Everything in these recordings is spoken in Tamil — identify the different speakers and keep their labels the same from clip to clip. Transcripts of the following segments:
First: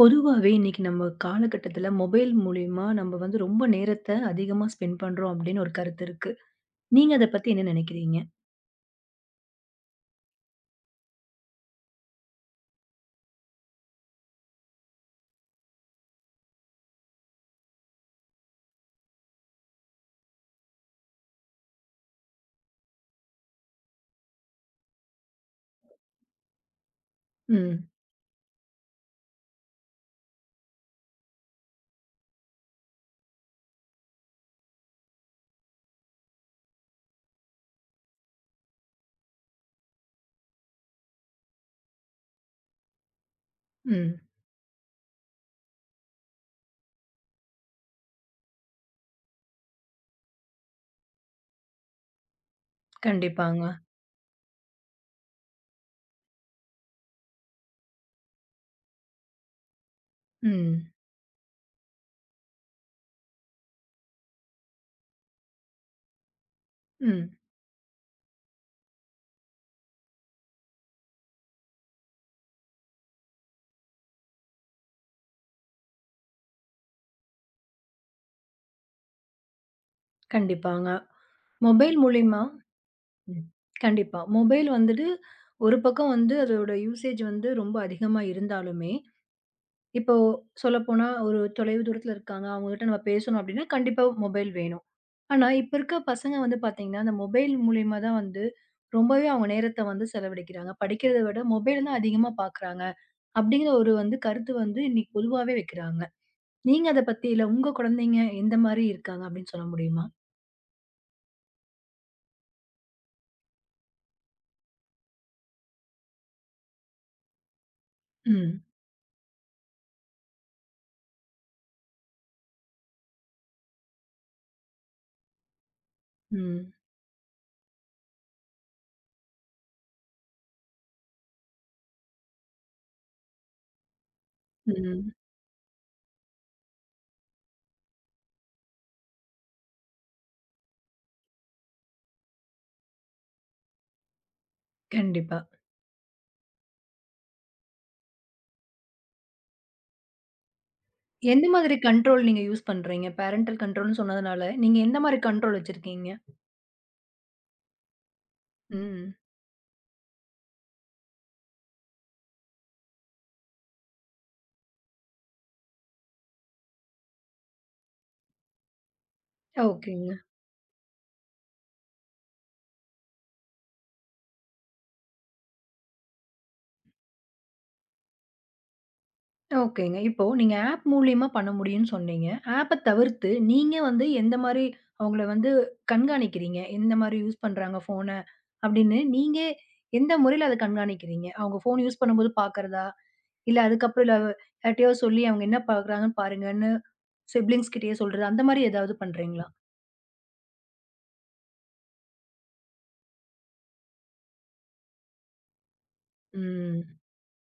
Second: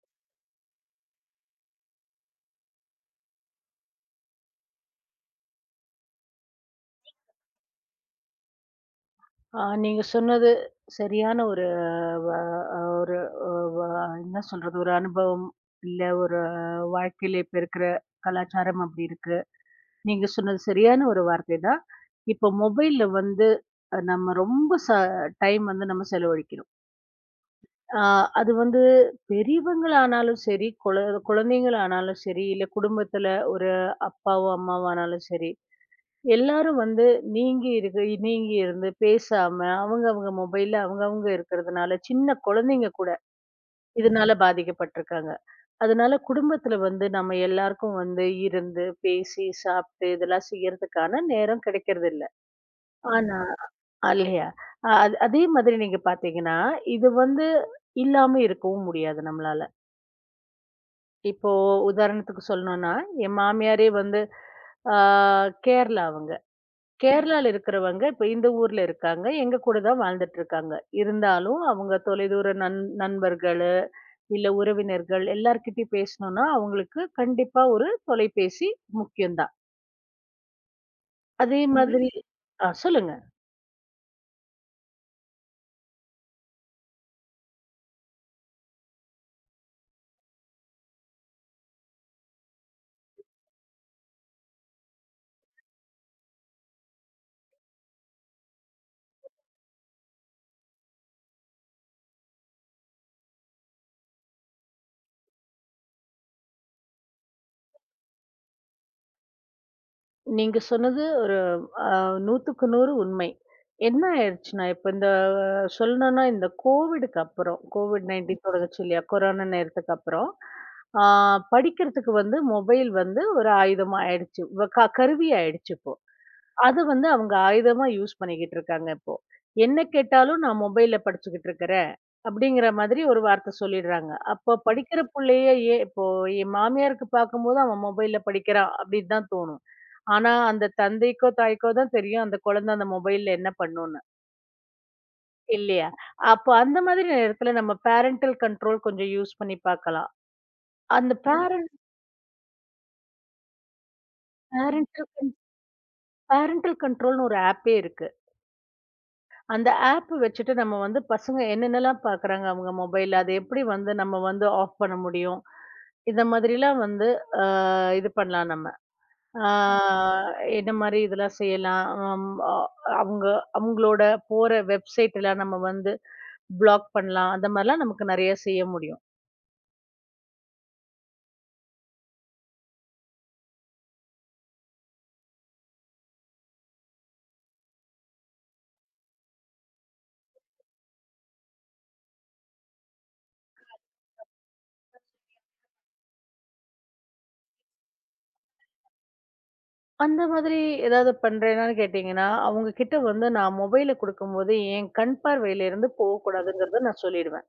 Speaker 1: பொதுவாவே இன்னைக்கு நம்ம காலகட்டத்துல மொபைல் மூலியமா நம்ம ரொம்ப நேரத்த அதிகமா ஸ்பெண்ட் பண்றோம் அப்படின்னு ஒரு கருத்து இருக்கு. நீங்க அத பத்தி என்ன நினைக்கிறீங்க?
Speaker 2: நீங்க சொன்னது சரியான ஒரு வ அ ஒரு அ வ என்ன சொல்றது? ஒரு அனுபவம், இல்ல ஒரு வாழ்க்கையில இப்ப இருக்கிற கலாச்சாரம் அப்படி இருக்கு. நீங்க சொன்னது சரியான ஒரு வார்த்தை தான். இப்போ மொபைல்ல வந்து நம்ம ரொம்ப டைம் வந்து நம்ம செலவழிக்கிறோம்.
Speaker 1: ம்.
Speaker 2: ஆ அது வந்து பெரியவங்களானாலும் சரி, குழந்தைங்களானாலும் சரி, இல்ல குடும்பத்தில ஒரு அப்பாவோ, அம்மாவானாலும் சரி. எல்லாரும் வந்து நீங்கி இருந்து பேசாம அவங்கவங்க மொபைல்ல அவங்கவங்க இருக்கிறதுனால சின்ன குழந்தைங்க கூட
Speaker 1: ம்.
Speaker 2: இதனால பாதிக்கப்பட்டிருக்காங்க. அதனால குடும்பத்துல வந்து நம்ம எல்லாருக்கும் வந்து இருந்து, பேசி, சாப்பிட்டு இதெல்லாம் செய்யறதுக்கான நேரம் கிடைக்கிறது இல்ல. ஆனா
Speaker 1: கண்டிப்பாங்க.
Speaker 2: இல்லையா? அதே மாதிரி நீங்க பார்த்தீங்கன்னா, இது வந்து இல்லாம இருக்கவும் முடியாது நம்மளால.
Speaker 1: ம்.
Speaker 2: இப்போ உதாரணத்துக்கு சொல்லணும்னா, என் மாமியாரே வந்து ஆ கேரளா அவங்க.
Speaker 1: ம்.
Speaker 2: கேரளால இருக்கிறவங்க இப்ப இந்த ஊர்ல இருக்காங்க. எங்க கூட தான் வாழ்ந்துட்டு இருக்காங்க. இருந்தாலும் அவங்க தொலைதூர நண்பர்களு, இல்ல உறவினர்கள் எல்லார்கிட்டயும் பேசணும்னா, அவங்களுக்கு கண்டிப்பா ஒரு தொலைபேசி முக்கியம் தான்.
Speaker 1: கண்டிப்பாங்க.
Speaker 2: அதே உங்கள்
Speaker 1: மொபைல்
Speaker 2: மாதிரி
Speaker 1: மூலியமா.
Speaker 2: சொல்லுங்க.
Speaker 1: ம். கண்டிப்பா. மொபைல் வந்துட்டு ஒரு பக்கம் அதோட யூசேஜ் ரொம்ப அதிகமா இருந்தாலுமே, இப்போ சொல்லப்போனா ஒரு தொலைவு தூரத்துல இருக்காங்க. அவங்ககிட்ட நம்ம பேசணும் அப்டின்னா, கண்டிப்பா மொபைல் வேணும். ஆனா, இப்ப இருக்க பசங்க பாத்தீங்கன்னா, அந்த மொபைல் மூலியமா தான் ரொம்பவே அவங்க நேரத்த செலவழிக்கிறாங்க. படிக்கிறத விட மொபைல் தான் அதிகமா பாக்குறாங்க. அப்டிங்கிற ஒரு கருத்து இன்னைக்கு பொதுவாவே வைக்கிறாங்க. நீங்க அத பத்தி இல்ல உங்க குழந்தைங்க எந்த மாரி இருக்காங்க அப்டின்னு சொல்ல முடியுமா?
Speaker 2: நீங்க சொன்னது ஒரு அ 100க்கு 100 உண்மை. என்ன ஆயிடுச்சுன்னா, இப்ப இந்த சொல்லணும்னா இந்த கோவிடுக்கு அப்புறம், கோவிட்-19
Speaker 1: ம்.
Speaker 2: தொடங்குச்சு இல்லையா? கொரோனா நேரத்துக்கு அப்புறம், ஆ படிக்கிறதுக்கு வந்து மொபைல் வந்து ஒரு ஆயுதமா ஆயிடுச்சு. வ க கருவி ஆயிடுச்சு இப்போ.
Speaker 1: ம்.
Speaker 2: அது வந்து அவங்க ஆயுதமா யூஸ் பண்ணிக்கிட்டு இருக்காங்க இப்போ. என்ன கேட்டாலும் நான் மொபைல்ல படிச்சுக்கிட்டு இருக்கிறேன். அப்படிங்கிற மாதிரி ஒரு வார்த்தை சொல்லிடுறாங்க. அப்போ படிக்கிற
Speaker 1: ம்.
Speaker 2: புள்ளைய ஏன் இப்போ என் மாமியாருக்கு பார்க்கும்போது அவன் மொபைல்ல படிக்கிறான் அப்படின்னு தான் தோணும். ஆனா அந்த தந்தைக்கோ, தாய்க்கோ தான் தெரியும் அந்த குழந்தை அந்த மொபைல்ல என்ன பண்ணும்னு.
Speaker 1: கண்டிப்பா.
Speaker 2: இல்லையா? அப்போ அந்த மாதிரி நேரத்துல நம்ம பேரன்டல் கண்ட்ரோல் கொஞ்சம் யூஸ் பண்ணி பார்க்கலாம். அந்த
Speaker 1: எந்த
Speaker 2: பேரன்ட்
Speaker 1: மாதிரி கண்ட்ரோல் நீங்க யூஸ் பண்றீங்க? பேரன்டல் கண்ட்ரோல்ன்னு சொன்னதுனால, நீங்க எந்த மாரி
Speaker 2: பேரன்டல்
Speaker 1: கண்ட்ரோல் வச்சிருக்கீங்க?
Speaker 2: பேரன்டல் கண்ட்ரோல்னு ஒரு ஆப்பே இருக்கு.
Speaker 1: ம்.
Speaker 2: அந்த ஆப் வச்சுட்டு நம்ம வந்து பசங்க என்னென்னலாம் பார்க்குறாங்க அவங்க மொபைல்ல, அத எப்படி வந்து நம்ம வந்து ஆஃப் பண்ண முடியும்? இந்த மாதிரிலாம் வந்து அ இது பண்ணலாம் நம்ம.
Speaker 1: ஓகே.
Speaker 2: ஆமா. என்ன மாரி இதெல்லாம் செய்யலாம்? அம் அ அவங்க அவங்களோட போற வெப்சைட்லாம் நம்ம வந்து ப்ளாக் பண்ணலாம். அந்த மாரிலாம் நமக்கு நெறைய செய்ய முடியும்.
Speaker 1: ஓகேங்க. இப்போ நீங்க ஆப் மூலியமா பண்ண முடியும்ன்னு சொன்னீங்க. ஆப்ப தவிர்த்து நீங்க எந்த மாரி அவங்கள கண்காணிக்கிறீங்க? எந்த மாரி யூஸ் பண்றாங்க ஃபோன அப்படின்னு நீங்க எந்த முறையில அத கண்காணிக்கிறீங்க? அவங்க ஃபோன் யூஸ் பண்ணும்போது பார்க்கறதா? இல்ல அதுக்கப்புறம் இல்ல யார்ட்டயோ சொல்லி அவங்க என்ன பார்க்குறாங்கன்னு பாருங்கன்னு சிப்லிங்ஸ் கிட்டயே சொல்றது அந்த மாரி ஏதாவது பண்றீங்களா?
Speaker 2: அந்த மாதிரி ஏதாவது பண்றேனான்னு கேட்டீங்கன்னா, அவங்க கிட்ட வந்து நான் மொபைல குடுக்கும்போது என் கண் பார்வையிலேருந்து
Speaker 1: ம்,
Speaker 2: போகக்கூடாதுங்கிறத நான் சொல்லிடுவேன்.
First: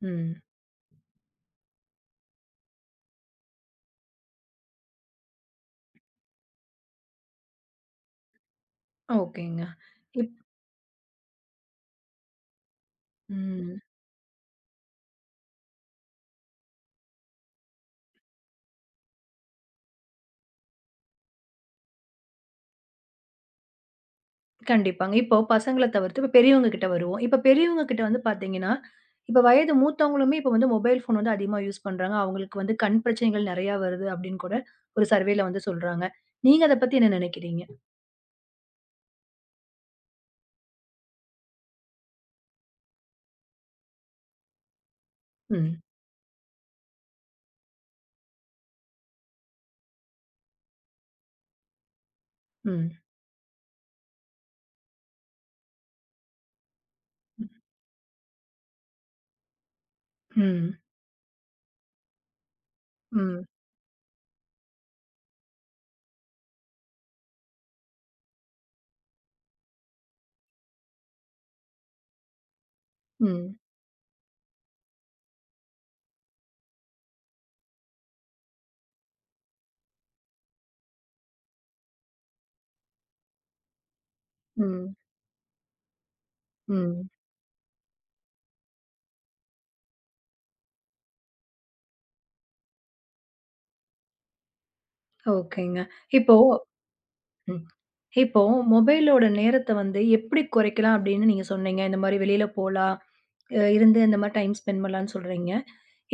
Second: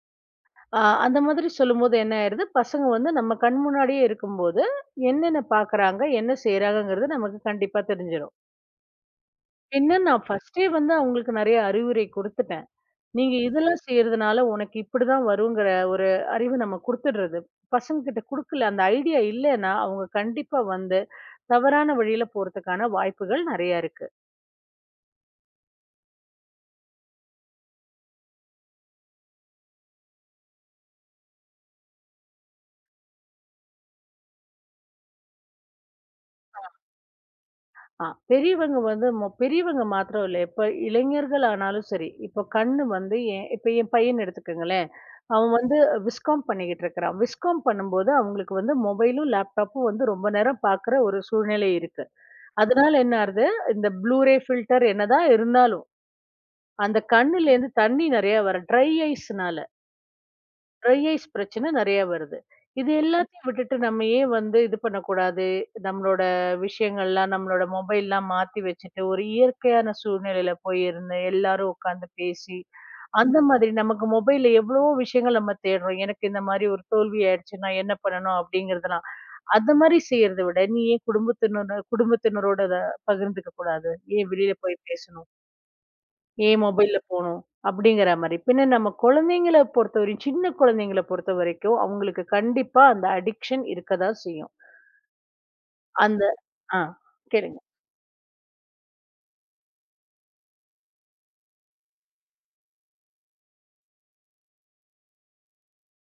Speaker 1: ம்.
Speaker 2: ஆ, அந்த மாதிரி சொல்லும்போது என்ன ஆயிருது, பசங்க வந்து நம்ம கண் முன்னாடியே இருக்கும்போது, என்னென்ன பார்க்குறாங்க, என்ன செய்றாங்கங்கிறது நமக்கு கண்டிப்பா தெரிஞ்சிரும்.
Speaker 1: ஓகேங்க.
Speaker 2: பின்ன நான்
Speaker 1: இப்
Speaker 2: ஃபர்ஸ்ட்டே வந்து அவங்களுக்கு நெறைய அறிவுரை குடுத்துட்டேன். நீங்க
Speaker 1: ம்.
Speaker 2: இதெல்லாம் செய்றதுனால உனக்கு இப்படிதான் வருங்கிற ஒரு அறிவு நம்ம குடுத்துடுறது. பசங்ககிட்ட குடுக்கல, அந்த ஐடியா இல்லன்னா, அவங்க கண்டிப்பா வந்து தவறான வழியில போறதுக்கான வாய்ப்புகள் நெறைய இருக்கு.
Speaker 1: கண்டிப்பாங்க. இப்போ பசங்கள தவிர்த்து இப்ப பெரியவங்க கிட்ட வருவோம். இப்ப பெரியவங்க கிட்ட பாத்தீங்கன்னா, இப்ப வயது மூத்தவங்களுமே இப்ப மொபைல் ஃபோன் அதிகமா யூஸ் பண்றாங்க. அவங்களுக்கு கண் பிரச்சனைகள் நெறையா வருது அப்டின்னு கூட ஒரு சர்வேல சொல்றாங்க. நீங்க அத பத்தி என்ன நெனைக்கிறீங்க?
Speaker 2: பெரியவங்க வந்து பெரியவங்க மாத்திரம் இல்ல. இப்ப இளைஞர்கள் ஆனாலும் சரி. இப்ப கண்ணு வந்து என் பையன எடுத்துக்கங்களேன். அவன் வந்து
Speaker 1: ம்,
Speaker 2: விஸ்காம் பண்ணிக்கிட்டு இருக்கிறான். விஸ்காம் பண்ணும்போது அவங்களுக்கு வந்து மொபைலும், லேப்டாப்பும் வந்து ரொம்ப நேரம் பார்க்குற ஒரு சூழ்நிலை இருக்கு.
Speaker 1: ம்,
Speaker 2: அதனால என்ன ஆறுது, இந்த ப்ளூரே ஃபில்டர் என்னதான் இருந்தாலும், அந்த
Speaker 1: ம்,
Speaker 2: கண்ணுலேருந்து தண்ணி நெறைய வர
Speaker 1: ம்,
Speaker 2: ட்ரை ஐஸ் பிரச்சனை நெறையா வருது. இது
Speaker 1: ம்,
Speaker 2: எல்லாத்தையும் விட்டுட்டு நம்ம ஏன் வந்து இது பண்ணக்கூடாது? நம்மளோட விஷயங்கள்லாம் நம்மளோட மொபைல்லாம் மாத்தி வச்சுட்டு, ஒரு இயற்கையான சூழ்நிலையில போய் இருந்து எல்லாரும் உட்காந்து பேசி, அந்த
Speaker 1: ம்,
Speaker 2: மாதிரி நமக்கு மொபைல்ல எவ்வளவோ விஷயங்கள் நம்ம தேடுறோம். எனக்கு இந்த மாரி ஒரு தோல்வி ஆயிடுச்சுன்னா என்ன பண்ணணும்? அப்படிங்கிறதெல்லாம். அந்த மாரி செய்யறத விட, நீ ஏன் குடும்பத்தினரோட குடும்பத்தினரோட அத பகிர்ந்துக்க கூடாது? ஏன் வெளியில போய் பேசணும்? ஏன் மொபைல்ல
Speaker 1: ம்.
Speaker 2: போணும்? அப்படிங்கிற மாரி. பின்ன நம்ம குழந்தைங்கள பொறுத்தவரையும் சின்ன குழந்தைங்கள பொறுத்தவரைக்கும், அவங்களுக்கு கண்டிப்பா அந்த அடிக்ஷன் இருக்கதான் செய்யும்.
Speaker 1: ஓகேங்க.
Speaker 2: அந்த
Speaker 1: இப்போ
Speaker 2: ஆ கேளுங்க.
Speaker 1: ம். இப்போ மொபைலோட நேரத்த எப்படி குறைக்கலாம் அப்டின்னு நீங்க சொன்னீங்க. இந்த மாரி வெளில போலாம், இருந்து இந்த மாரி டைம் ஸ்பெண்ட் பண்ணலான்னு சொல்றீங்க.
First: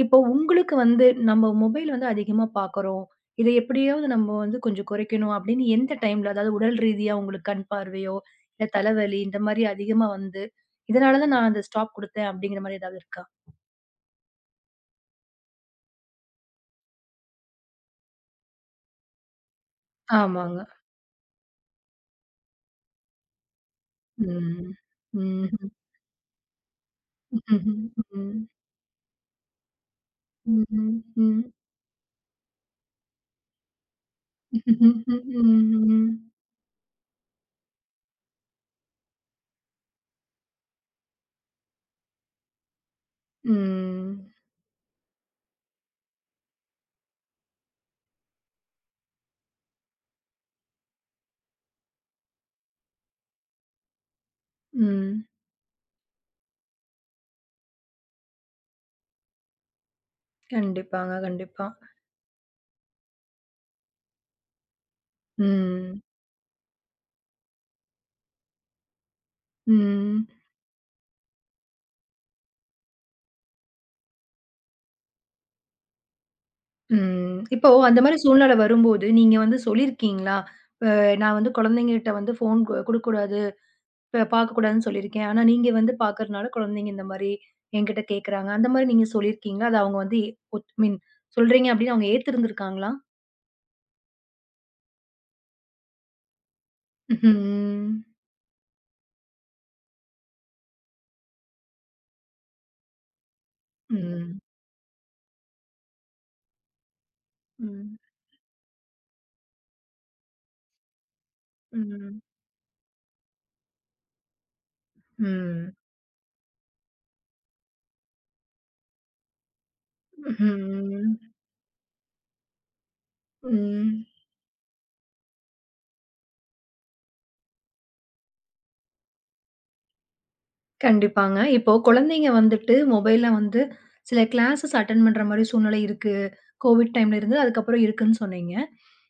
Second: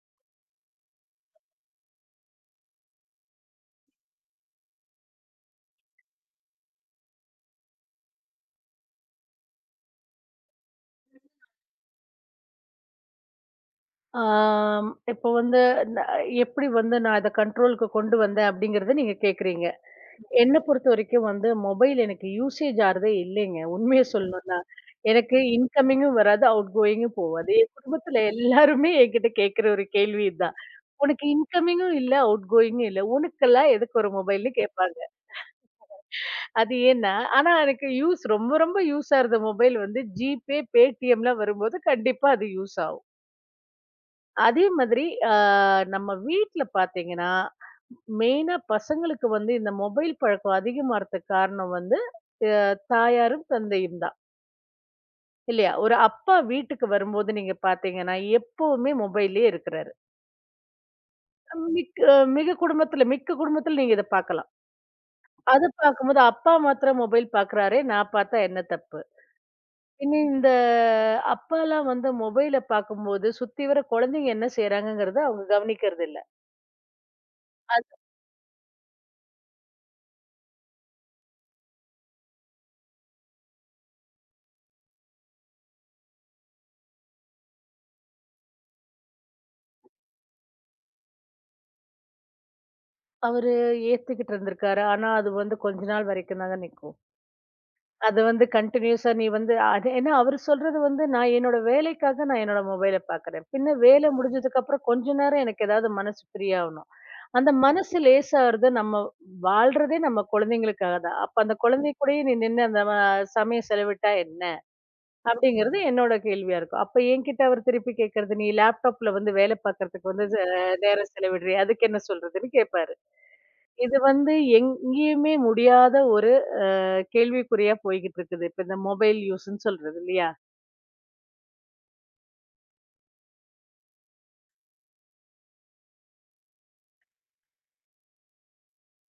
Speaker 1: இப்போ உங்களுக்கு நம்ம மொபைல் அதிகமா பார்க்குறோம். இத எப்படியாவது நம்ம கொஞ்சம் குறைக்கணும் அப்படின்னு எந்த டைம்ல, அதாவது உடல் ரீதியா உங்களுக்கு கண் பார்வையோ, இல்ல தலைவலி இந்த மாரி அதிகமா வந்து, இதனால தான் நான் அந்த ஸ்டாப் குடுத்தேன் அப்படிங்கிற மாரி ஏதாவது இருக்கா?
Speaker 2: ஆம் இப்ப வந்து ந எப்படி வந்து நான் அத கண்ட்ரோலுக்கு கொண்டு வந்தேன் அப்படிங்கிறத நீங்க கேட்கிறீங்க. என்ன
Speaker 1: ஆமாங்க.
Speaker 2: பொறுத்தவரைக்கும் வந்து மொபைல் எனக்கு யூசேஜ் ஆறதே இல்லைங்க. உண்மைய சொல்லணும்னா.
Speaker 1: ம்.
Speaker 2: எனக்கு
Speaker 1: ம்ஹ்ம்.
Speaker 2: இன்கமிங்கும் வராது, அவுட் கோயிங்கும் போவாது. என்
Speaker 1: ம்ஹ்ம்.
Speaker 2: குடும்பத்துல
Speaker 1: ம்.
Speaker 2: எல்லாருமே என்கிட்ட கேட்கிற ஒரு கேள்வி இதான்.
Speaker 1: ம்ஹ்ம்.
Speaker 2: "உனக்கு
Speaker 1: ம்.
Speaker 2: இன்கமிங்கும் இல்ல, அவுட் கோயிங்கும் இல்ல. உனக்கெல்லாம் எதுக்கு ஒரு மொபைல்ன்னு?" கேட்பாங்க.
Speaker 1: ம்ஹ்ம்.
Speaker 2: அது ஏன்னா ஆனா எனக்கு யூஸ் ரொம்ப ரொம்ப யூஸ் ஆகுற மொபைல் வந்து ஜிபே, பேடிஎம்லாம் வரும்போது கண்டிப்பா அது யூஸ் ஆகும்.
Speaker 1: ம்.
Speaker 2: அதே மாதிரி ஆ, நம்ம வீட்ல பார்த்தீங்கன்னா, மெயினா பசங்களுக்கு வந்து இந்த மொபைல் பழக்கம் அதிகமாறதுக்கு காரணம் வந்து, அ தாயாரும், தந்தையும் தான்.
Speaker 1: ம்.
Speaker 2: இல்லையா? ஒரு அப்பா வீட்டுக்கு வரும்போது நீங்க பார்த்தீங்கன்னா, எப்பவுமே மொபைல்லயே இருக்கிறாரு.
Speaker 1: கண்டிப்பாங்க. கண்டிப்பா.
Speaker 2: மிக் மிக்க குடும்பத்துல நீங்க இத பார்க்கலாம். அத
Speaker 1: ம்.
Speaker 2: பார்க்கும்போது அப்பா மாத்திரம் மொபைல் பார்க்கிறாரே, நான் பார்த்தா என்ன தப்பு? இனி
Speaker 1: ம்.
Speaker 2: இந்த அப்பாலாம் வந்து மொபைல பார்க்கும்போது, சுத்தி வர குழந்தைங்க என்ன செய்றாங்கங்கிறத அவங்க கவனிக்கிறதில்ல.
Speaker 1: ம். இப்போ அந்த மாரி சூழ்நிலை வரும்போது, நீங்க சொல்லியிருக்கீங்களா? அ நான் குழந்தைங்ககிட்ட ஃபோன் குடுக்கக்கூடாது, பார்க்கக்கூடாதுன்னு சொல்லியிருக்கேன். ஆனா நீங்க பார்க்கறனால குழந்தைங்க இந்த மாரி என்கிட்ட கேட்கறாங்க. அந்த மாரி நீங்க சொல்லியிருக்கீங்களா? அது அவங்க மீன் சொல்றீங்க அப்படின்னு அவங்க ஏத்திருந்திருக்காங்களா?
Speaker 2: அவரு ஏத்துக்கிட்டு இருந்திருக்காரு. ஆனா, அது வந்து கொஞ்ச நாள் வரைக்கும் தாங்க நிக்கும்.
Speaker 1: ம்.
Speaker 2: அது வந்து கன்டினியூஸா நீ வந்து அது ஏன்னா அவரு சொல்றது வந்து என்னோட வேலைக்காக நான் என்னோட மொபைல பாக்குறேன். பின்ன வேலை
Speaker 1: ம்.
Speaker 2: முடிஞ்சதுக்கு அப்புறம் கொஞ்ச நேரம் எனக்கு ஏதாவது மனசு ஃப்ரீ ஆவணும். அந்த
Speaker 1: ம்.
Speaker 2: மனசு லேசாகுறது நம்ம வாழ்றதே நம்ம குழந்தைங்களுக்காக தான். அப்ப அந்த குழந்தை
Speaker 1: ம்.
Speaker 2: கூடயே நீ நின்னு அந்த சமயம் செலவிட்டா என்ன?
Speaker 1: ம்.
Speaker 2: அப்படிங்கிறது என்னோட கேள்வியா இருக்கும். அப்ப என்கிட்ட அவர் திருப்பி கேட்கறது, நீ லேப்டாப்ல வந்து வேலை பாக்குறதுக்கு வந்து நேரம்
Speaker 1: ம்.
Speaker 2: செலவிடுறியே அதுக்கு என்ன சொல்றதுன்னு கேட்பாரு. இது
Speaker 1: ம்.
Speaker 2: வந்து எங்கேயுமே முடியாத ஒரு கேள்விக்குறியா போய்கிட்டு இருக்குது. இப்ப இந்த மொபைல் யூஸ்ன்னு சொல்றது இல்லையா?
Speaker 1: கண்டிப்பாங்க. இப்போ குழந்தைங்க வந்துட்டு மொபைல்ல சில கிளாஸஸ் அட்டெண்ட் பண்ற மாரி சூழ்நிலை இருக்கு. கோவிட் டைம்ல இருந்து அதுக்கப்புறம் இருக்குன்னு சொன்னீங்க.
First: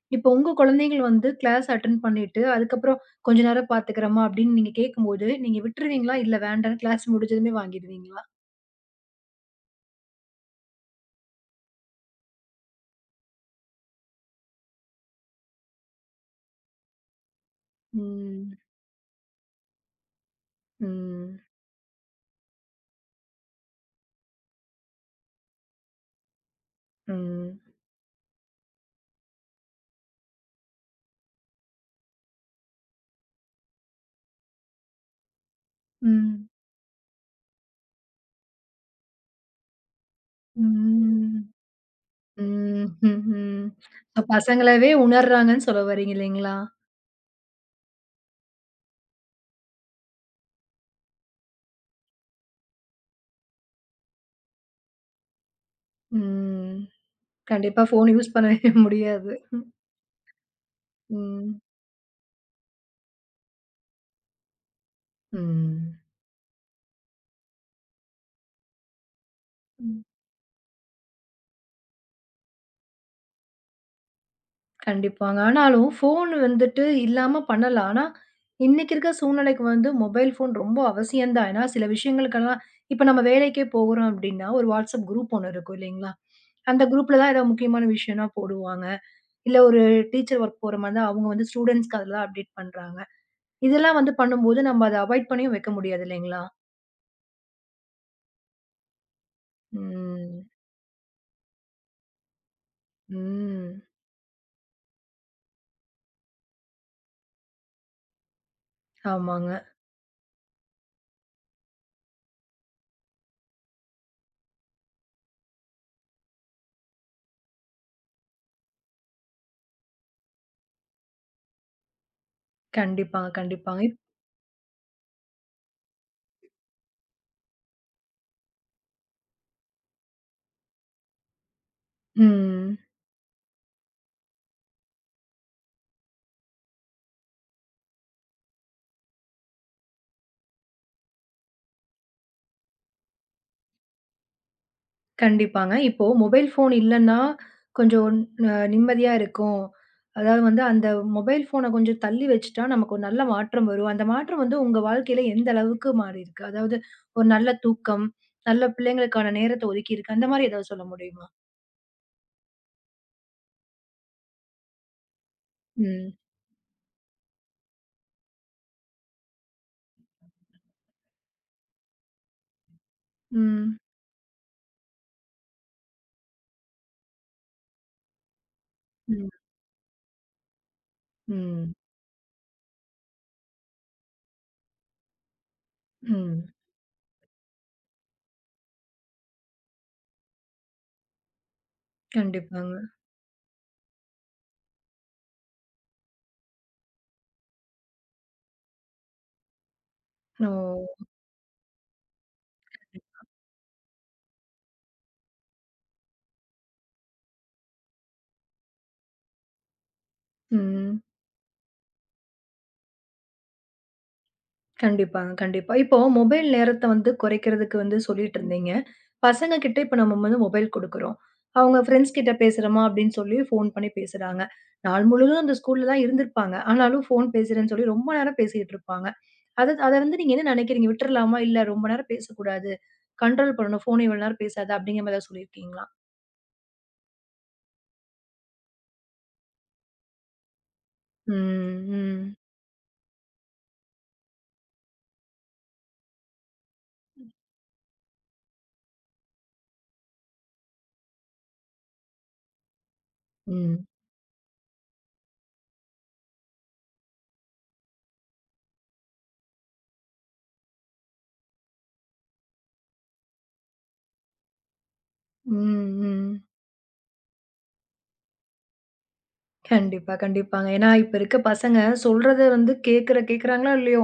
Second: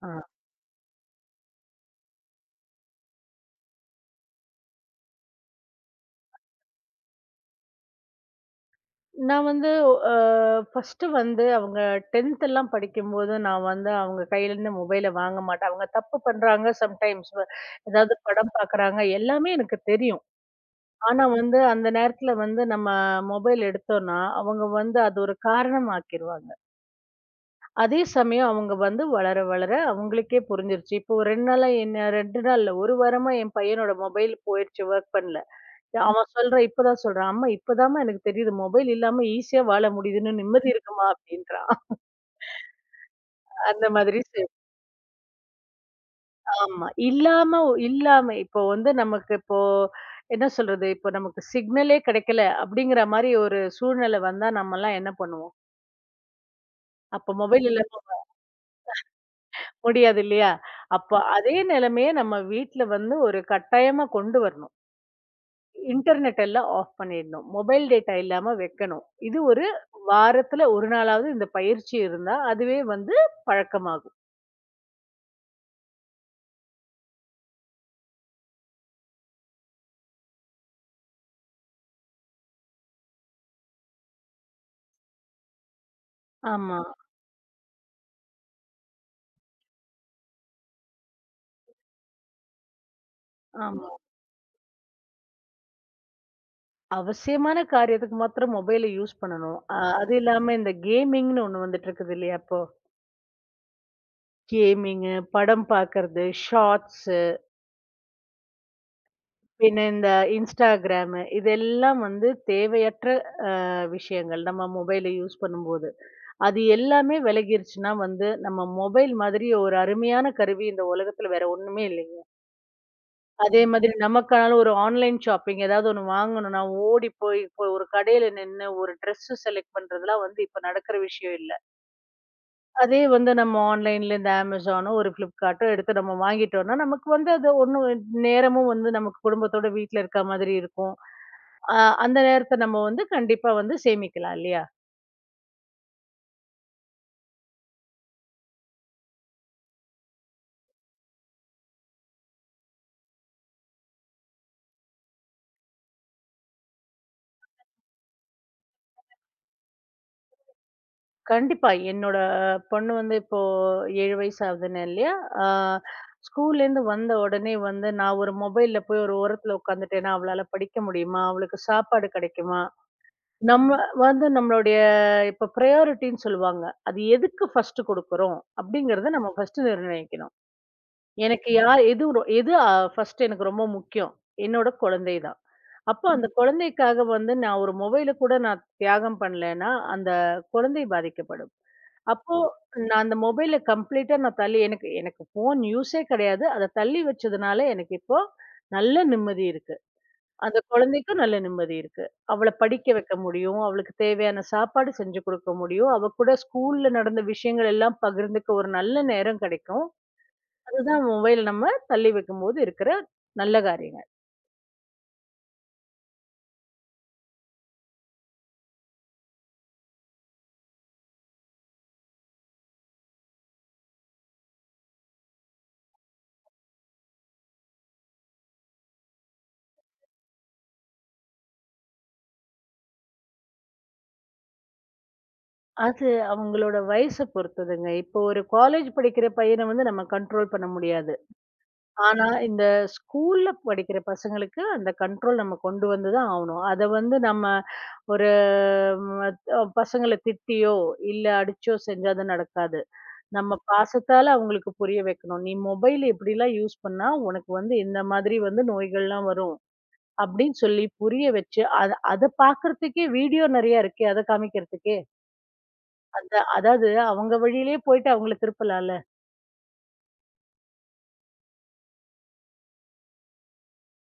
Speaker 2: ஆ.
Speaker 1: இப்போ உங்க குழந்தைகள் கிளாஸ் அட்டெண்ட் பண்ணிட்டு, அதுக்கப்புறம் கொஞ்ச நேரம் பார்த்துக்கிறம்மா அப்படின்னு நீங்க கேட்கும்போது, நீங்க விட்டுருவீங்களா? இல்ல வேண்டான்னு கிளாஸ் முடிஞ்சதுமே வாங்கிடுவீங்களா?
Speaker 2: நான் வந்து அ ஃபர்ஸ்ட்டு வந்து அவங்க 10th எல்லாம் படிக்கும்போது, நான் வந்து அவங்க கையிலேருந்து மொபைல வாங்க மாட்டேன். அவங்க தப்பு பண்றாங்க சம்டைம்ஸ் ஏதாவது
Speaker 1: ம்.
Speaker 2: படம் பார்க்குறாங்க, எல்லாமே எனக்கு தெரியும். ஆனா
Speaker 1: ம்.
Speaker 2: வந்து அந்த நேரத்தில வந்து நம்ம மொபைல் எடுத்தோம்னா, அவங்க வந்து அது ஒரு காரணமாக்கிருவாங்க.
Speaker 1: ம்.
Speaker 2: அதே சமயம் அவங்க வந்து வளர, வளர அவங்களுக்கே புரிஞ்சிருச்சு. இப்போ ஒரு 2 நாளா என்ன 2 நாள் இல்ல, 1 வாரமா என் பையனோட மொபைல் போயிருச்சு ஒர்க் பண்ணல. ம். அவன்
Speaker 1: ம்.
Speaker 2: சொல்றான், இப்பதான் சொல்றான். "அம்மா இப்பதாம்மா எனக்கு தெரியுது. மொபைல் இல்லாம ஈஸியா வாழ முடியுதுன்னு நிம்மதி இருக்குமா"
Speaker 1: ம்.
Speaker 2: அப்படின்றான்.
Speaker 1: ம். ம்ஹ்ம்.
Speaker 2: அந்த மாதிரி
Speaker 1: இப்ப
Speaker 2: செய்
Speaker 1: பசங்களாவே உணர்றாங்கன்னு சொல்ல வரீங்க இல்லைங்களா?
Speaker 2: ஆமா. இல்லாம இல்லாம இப்போ வந்து நமக்கு இப்போ என்ன சொல்றது? இப்போ நமக்கு சிக்னலே கிடைக்கல அப்படிங்கிற மாரி ஒரு சூழ்நிலை வந்தா நம்மலாம் என்ன பண்ணுவோம்?
Speaker 1: ம்.
Speaker 2: அப்ப மொபைல்
Speaker 1: கண்டிப்பா
Speaker 2: இல்லாம
Speaker 1: ஃபோன் யூஸ் பண்ணவே முடியாது.
Speaker 2: முடியாது இல்லையா? அப்ப அதே
Speaker 1: ம்.
Speaker 2: நிலைமைய நம்ம வீட்ல வந்து ஒரு கட்டாயமா கொண்டு வரணும். இன்டர்நெட் எல்லாம் ஆஃப் பண்ணிடணும். மொபைல் டேட்டா இல்லாம வைக்கணும். இது ஒரு
Speaker 1: ம்.
Speaker 2: வாரத்துல 1 நாளாவது இந்த பயிற்சி இருந்தா, அதுவே வந்து பழக்கமாகும்.
Speaker 1: கண்டிப்பாங்க. ஆனாலும் ஃபோன் வந்துட்டு இல்லாம பண்ணலாம். ஆனா, இன்னைக்கு இருக்க சூழ்நிலைக்கு மொபைல் ஃபோன் ரொம்ப அவசியம் தான். ஏன்னா, சில விஷயங்களுக்கெல்லாம் இப்ப நம்ம வேலைக்கே போகுறோம் அப்படின்னா, ஒரு WhatsApp குரூப் ஒண்ணு இருக்கும் இல்லைங்களா?
Speaker 2: ஆமா,
Speaker 1: அந்த குரூப்ல தான் ஏதாவது முக்கியமான விஷயம்னா போடுவாங்க. இல்ல ஒரு டீச்சர் ஒர்க் போற மாரி தான் அவங்க ஸ்டூடண்ட்ஸ்க்கு அதெல்லாம் அப்டேட் பண்றாங்க.
Speaker 2: ஆமா.
Speaker 1: இதெல்லாம் பண்ணும்போது நம்ம அத அவாய்ட் பண்ணியும் வைக்க முடியாது இல்லைங்களா?
Speaker 2: அவசியமான காரியத்துக்கு மாத்திரம் மொபைல யூஸ் பண்ணணும். அது
Speaker 1: ம்.
Speaker 2: இல்லாம இந்த கேமிங்ன்னு ஒண்ணு வந்துட்டு இருக்குது இல்லையா இப்போ?
Speaker 1: ம்.
Speaker 2: கேமிங்கு, படம் பார்க்கறது, ஷார்ட்ஸு,
Speaker 1: ஆமாங்க.
Speaker 2: பின்ன இந்த Instagramமு இதெல்லாம் வந்து தேவையற்ற விஷயங்கள் நம்ம மொபைல யூஸ் பண்ணும்போது. அது எல்லாமே விலகிருச்சுன்னா வந்து, நம்ம மொபைல் மாதிரி ஒரு அருமையான கருவி இந்த உலகத்துல வேற ஒண்ணுமே இல்லைங்க.
Speaker 1: கண்டிப்பாங்க,
Speaker 2: அதே
Speaker 1: கண்டிப்பாங்க.
Speaker 2: மாதிரி நமக்கான ஒரு ஆன்லைன் ஷாப்பிங் ஏதாவது ஒண்ணு வாங்கணும்னா, ஓடி போய் இப்போ ஒரு கடையில நின்னு ஒரு ட்ரெஸ் செலக்ட் பண்றதெல்லாம் வந்து இப்ப நடக்கிற விஷயம் இல்ல.
Speaker 1: ம்.
Speaker 2: அதே வந்து நம்ம ஆன்லைன்ல இந்த Amazonனோ, ஒரு Flipkartஓ எடுத்து நம்ம வாங்கிட்டோம்னா, நமக்கு வந்து அது ஒண்ணும் நேரமும் வந்து நமக்கு குடும்பத்தோட வீட்ல இருக்க மாதிரி இருக்கும். அ அந்த நேரத்த நம்ம வந்து கண்டிப்பா வந்து சேமிக்கலாம் இல்லையா?
Speaker 1: கண்டிப்பாங்க. இப்போ மொபைல் ஃபோன் இல்லன்னா, கொஞ்சம் நிம்மதியா இருக்கும். அதாவது அந்த மொபைல் ஃபோன கொஞ்சம் தள்ளி வச்சுட்டா, நமக்கு ஒரு நல்ல மாற்றம் வரும். அந்த மாற்றம் உங்க வாழ்க்கையில எந்த அளவுக்கு மாறியிருக்கு? அதாவது ஒரு நல்ல தூக்கம், நல்ல பிள்ளைங்களுக்கான நேரத்த ஒதுக்கியிருக்கு. அந்த மாரி ஏதாவது சொல்ல முடியுமா?
Speaker 2: கண்டிப்பா. என்னோட பொண்ணு வந்து இப்போ 7 வயசு ஆகுதுன்னேன் இல்லையா? ஆ
Speaker 1: ம்.
Speaker 2: ஸ்கூல்லேருந்து வந்த உடனே வந்து நான் ஒரு மொபைல்ல போய் ஒரு ஓரத்துல உட்காந்துட்டேன்னா, அவளால படிக்க முடியுமா? அவளுக்கு சாப்பாடு கிடைக்குமா? நம்ம
Speaker 1: ம்.
Speaker 2: நம்மளுடைய இப்ப பிரையாரிட்டின்னு சொல்லுவாங்க. அது எதுக்கு ஃபர்ஸ்ட்டு குடுக்குறோம்? அப்படிங்கிறத
Speaker 1: ம்.
Speaker 2: நம்ம ஃபர்ஸ்ட்டு நிர்ணயிக்கணும். எனக்கு
Speaker 1: ம்.
Speaker 2: யார் எது ரொ எது அ ஃபர்ஸ்ட்டு எனக்கு ரொம்ப முக்கியம்? என்னோட குழந்தை தான். அப்போ அந்த
Speaker 1: ம்.
Speaker 2: குழந்தைக்காக வந்து நான் ஒரு மொபைல கூட நான் தியாகம் பண்ணலன்னா, அந்த குழந்தை பாதிக்கப்படும். அப்போ
Speaker 1: கண்டிப்பாங்க.
Speaker 2: நான் அந்த மொபைல கம்ப்ளீட்டா நான் தள்ளி எனக்கு எனக்கு ஃபோன் யூஸே கிடையாது. அத தள்ளி வச்சதுனால எனக்கு இப்போ நல்ல நிம்மதி இருக்கு. அந்த
Speaker 1: ஓ!
Speaker 2: குழந்தைக்கும் நல்ல நிம்மதி இருக்கு. அவள படிக்க வைக்க முடியும். அவளுக்கு தேவையான சாப்பாடு செஞ்சு குடுக்க முடியும். அவ கூட ஸ்கூல்ல நடந்த விஷயங்கள் எல்லாம் பகிர்ந்துக்க ஒரு நல்ல நேரம் கிடைக்கும்.
Speaker 1: ம்.
Speaker 2: அதுதான் மொபைல் நம்ம தள்ளி வைக்கும்போது இருக்கிற நல்ல காரியங்கள்.
Speaker 1: கண்டிப்பாங்க, கண்டிப்பா. இப்போ மொபைல் நேரத்த குறைக்கிறதுக்கு சொல்லிட்டு இருந்தீங்க. பசங்க கிட்ட இப்ப நம்ம மொபைல் குடுக்குறோம். அவங்க ஃப்ரெண்ட்ஸ் கிட்ட பேசுறோமா அப்படின்னு சொல்லி ஃபோன் பண்ணி பேசுறாங்க. நாள் முழுவதும் அந்த ஸ்கூல்ல தான் இருந்திருப்பாங்க. ஆனாலும் ஃபோன் பேசுறேன்னு சொல்லி ரொம்ப நேரம் பேசிட்டு இருப்பாங்க. அத அத நீங்க என்ன நினைக்கிறீங்க? விட்டுறலாமா? இல்ல ரொம்ப நேரம் பேசக்கூடாது. கண்ட்ரோல் பண்ணணும். ஃபோன் இவ்வளோ நேரம் பேசாத அப்படிங்கிற மாதிரி ஏதாவது சொல்லியிருக்கீங்களா?
Speaker 2: அது அவங்களோட வயச பொறுத்ததுங்க. இப்போ ஒரு காலேஜ் படிக்கிற பையன வந்து நம்ம கண்ட்ரோல் பண்ண முடியாது.
Speaker 1: ம்,
Speaker 2: ஆனா,
Speaker 1: ம்,
Speaker 2: இந்த ஸ்கூல்ல படிக்கிற பசங்களுக்கு அந்த கண்ட்ரோல் நம்ம கொண்டு வந்து தான் ஆவணும். அத வந்து நம்ம ஒரு பசங்கள திட்டியோ, இல்ல அடிச்சோ செஞ்சா அது நடக்காது. நம்ம
Speaker 1: ம்,
Speaker 2: பாசத்தால அவங்களுக்கு புரிய வைக்கணும். "நீ மொபைல் இப்படிலாம் யூஸ் பண்ணா, உனக்கு வந்து இந்த மாதிரி வந்து நோய்கள்லாம் வரும்." அப்படின்னு சொல்லி புரிய வச்சு, அத அத பார்க்கறதுக்கே வீடியோ நெறைய இருக்கே! அத காமிக்கிறதுக்கே!
Speaker 1: ம், ம்.
Speaker 2: அந்த அதாவது அவங்க வழியிலேயே போயிட்டு அவங்கள திருப்பலாம்ல.
Speaker 1: கண்டிப்பா, கண்டிப்பாங்க. ஏன்னா, இப்ப இருக்க பசங்க சொல்றத கேட்குறாங்களோ இல்லையோ,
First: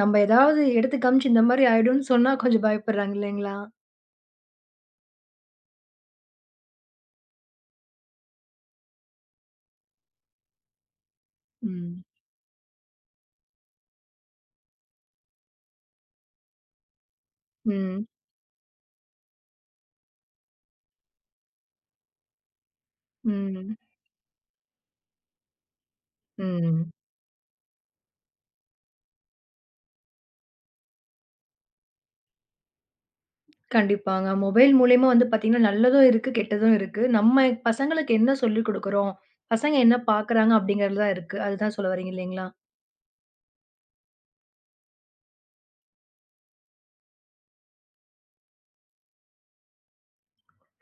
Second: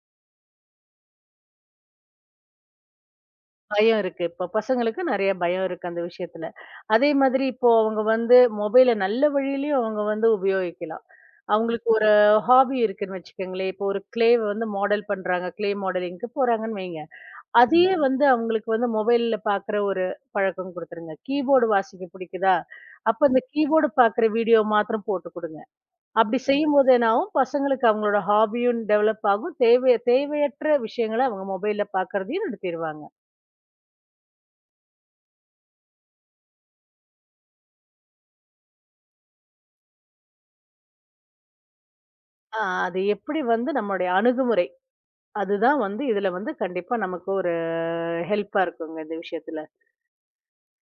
Speaker 1: நம்ம ஏதாவது எடுத்து காமிச்சு இந்த மாரி ஆயிடும்ன்னு சொன்னா கொஞ்சம் பயப்படுறாங்க இல்லைங்களா?
Speaker 2: பயம் இருக்கு. இப்ப பசங்களுக்கு நெறைய பயம் இருக்கு அந்த விஷயத்துல. அதே மாதிரி இப்போ அவங்க வந்து மொபைல நல்ல வழியிலயும் அவங்க வந்து உபயோகிக்கலாம். அவங்களுக்கு
Speaker 1: ம்.
Speaker 2: ஒரு ஹாபி இருக்குன்னு வச்சுக்கோங்களேன். இப்போ ஒரு கிளேவ வந்து மாடல் பண்றாங்க. கிளே மாடலிங்க்கு போறாங்கன்னு வைங்க. அதையே
Speaker 1: ம்.
Speaker 2: வந்து அவங்களுக்கு வந்து மொபைல்ல பாக்குற ஒரு பழக்கம் குடுத்துருங்க. கீபோர்டு வாசிக்க பிடிக்குதா? அப்ப அந்த
Speaker 1: ம்.
Speaker 2: கீபோர்டு பாக்குற வீடியோ மாத்திரம் போட்டு குடுங்க. அப்படி
Speaker 1: ம்.
Speaker 2: செய்யும்போது என்ன ஆகும்? பசங்களுக்கு அவங்களோட ஹாபியும் டெவலப் ஆகும். தேவையற்ற விஷயங்கள அவங்க மொபைல்ல பாக்குறதையும் நிறுத்திருவாங்க.
Speaker 1: கண்டிப்பாங்க. மொபைல் மூலியமா பார்த்தீங்கன்னா, நல்லதும் இருக்கு, கெட்டதும் இருக்கு. நம்ம பசங்களுக்கு என்ன சொல்லிக் குடுக்குறோம், பசங்க என்ன பார்க்குறாங்க அப்படிங்கிறது தான் இருக்கு. அதுதான் சொல்ல வர்றீங்க இல்லைங்களா?
Speaker 2: அது எப்படி வந்து நம்மளுடைய அணுகுமுறை. அதுதான் வந்து இதுல வந்து கண்டிப்பா நமக்கு ஒரு ஹெல்ப்பா இருக்குங்க இந்த விஷயத்துல.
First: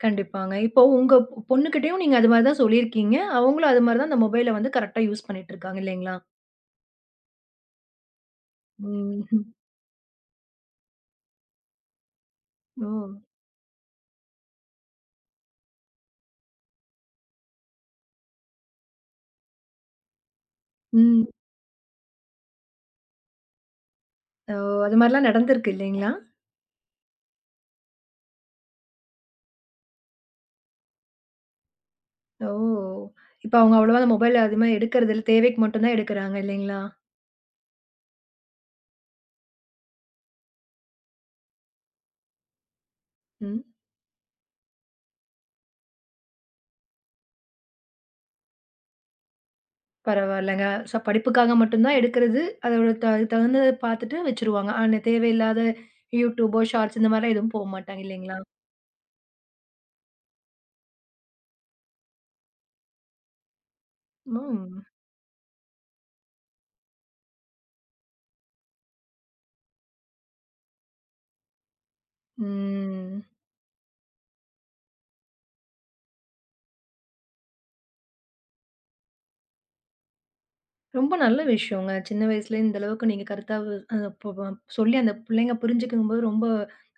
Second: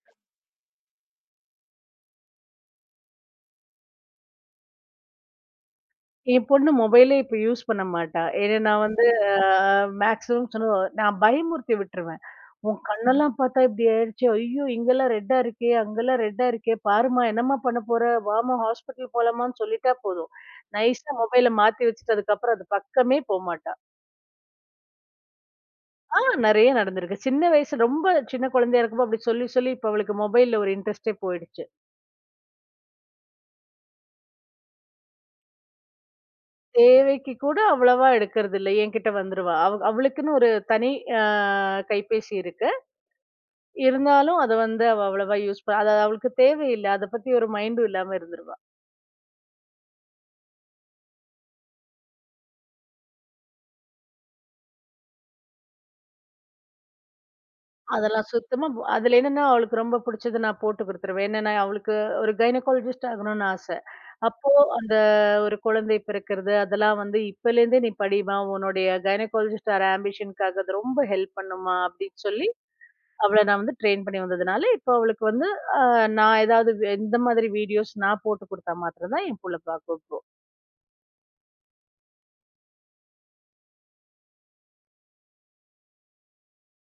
Speaker 1: கண்டிப்பாங்க. இப்போ உங்க பொண்ணுகிட்டயும் நீங்க அது மாரி தான் சொல்லியிருக்கீங்க. அவங்களும் அது மாரி தான் அந்த மொபைல கரெக்ட்டா யூஸ் பண்ணிட்டு இருக்காங்க இல்லைங்களா?
Speaker 2: என் பொண்ணு மொபைலே இப்ப யூஸ் பண்ண மாட்டா. ஏன்னா நான் வந்து அ
Speaker 1: ம்.
Speaker 2: மேக்ஸிமம் சொன்ன நான் பயமுறுத்தி விட்டுருவேன். "உன் ம்.
Speaker 1: ஓ!
Speaker 2: கண்ணெல்லாம் பார்த்தா இப்படி ஆயிடுச்சு. ஐயோ! இங்கெல்லாம் ரெட்டா இருக்கே, அங்கெல்லாம் ரெட்டா இருக்கே. பாரும்மா என்னம்மா பண்ண போற? வாம்மா ஹாஸ்பிட்டல் போலாமான்னு" சொல்லிட்டா போதும். நைஸா
Speaker 1: ம்.
Speaker 2: மொபைல மாத்தி வச்சுட்டு அதுக்கப்புறம் அது பக்கமே போமாட்டா.
Speaker 1: ஓ! அது மாரிலாம் நடந்திருக்கு இல்லைங்களா?
Speaker 2: ஆ நெறைய நடந்திருக்கு. சின்ன வயசு ரொம்ப சின்ன குழந்தையா இருக்கும்போது அப்படி சொல்லி, சொல்லி இப்ப அவளுக்கு மொபைல்ல ஒரு இன்ட்ரெஸ்ட்டே போயிடுச்சு.
Speaker 1: ஓ! இப்ப அவங்க அவ்வளவா அந்த மொபைல் அதிகமா எடுக்கிறது இல்ல. தேவைக்கு மட்டும் தான் எடுக்குறாங்க இல்லைங்களா?
Speaker 2: தேவைக்கு கூட அவ்வளவா எடுக்கறதில்ல. என்கிட்ட வந்துருவா. அவளுக்குன்னு ஒரு தனி அ கைபேசி இருக்கு.
Speaker 1: ம்.
Speaker 2: இருந்தாலும் அத வந்து அவ அவ்வளவா யூஸ் ப அத அவளுக்கு தேவையில்ல. அத பத்தி ஒரு மைண்டும் இல்லாம இருந்துருவா.
Speaker 1: பரவாயில்லங்க. சோ படிப்புக்காக மட்டும் தான் எடுக்கிறது. அதோட தகுந்தத பார்த்துட்டு வச்சுருவாங்க. ஆனா தேவையில்லாத யூடியூபோ, ஷார்ட்ஸ் இந்த மாரிலாம் எதுவும் போமாட்டாங்க
Speaker 2: அதெல்லாம்
Speaker 1: இல்லைங்களா?
Speaker 2: சுத்தமா அதுல என்னன்னா, அவளுக்கு ரொம்ப புடிச்சது நான் போட்டு குடுத்துருவேன். என்னன்னா, அவளுக்கு ஒரு கைனகாலஜிஸ்ட் ஆகணும்னு ஆச. அப்போ
Speaker 1: ம்.
Speaker 2: அந்த ஒரு குழந்தை பிறக்கிறது, அதெல்லாம் வந்து "இப்பலேருந்தே நீ படிம்மா, உன்னுடைய கைனகாலஜிஸ்ட் ஆற ஆம்பிஷனுக்காக அது ரொம்ப ஹெல்ப் பண்ணும்மா" அப்படின்னு சொல்லி
Speaker 1: ம்.
Speaker 2: அவள நான் வந்து ட்ரெயின் பண்ணி வந்ததுனால, இப்போ அவளுக்கு வந்து அ நான் ஏதாவது இந்த மாதிரி வீடியோஸ் நான் போட்டு குடுத்தா மாத்திரம் தான் என் புள்ள பாக்கும் இப்போ.
Speaker 1: ரொம்ப நல்ல விஷயங்க. சின்ன வயசுலயே இந்த அளவுக்கு நீங்க கருத்தா அ ப ப சொல்லி அந்த பிள்ளைங்க புரிஞ்சுக்கும்போது ரொம்ப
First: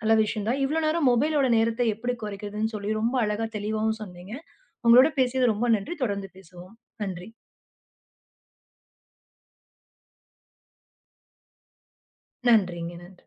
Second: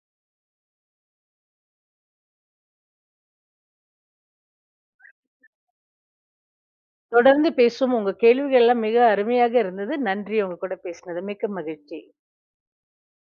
Speaker 1: நல்ல விஷயம் தான். இவ்வளோ நேரம் மொபைலோட நேரத்த எப்படி குறைக்கிறதுன்னு சொல்லி ரொம்ப அழகா தெளிவாவும் சொன்னீங்க. உங்களோட பேசியது ரொம்ப நன்றி. தொடர்ந்து பேசுவோம். நன்றி.
Speaker 2: தொடர்ந்து பேசுவோம். உங்க கேள்விகள் எல்லாம் மிக அருமையாக இருந்தது. நன்றி உங்க கூட பேசினது. மிக்க மகிழ்ச்சி.
Speaker 1: நன்றிங்க. நன்றி.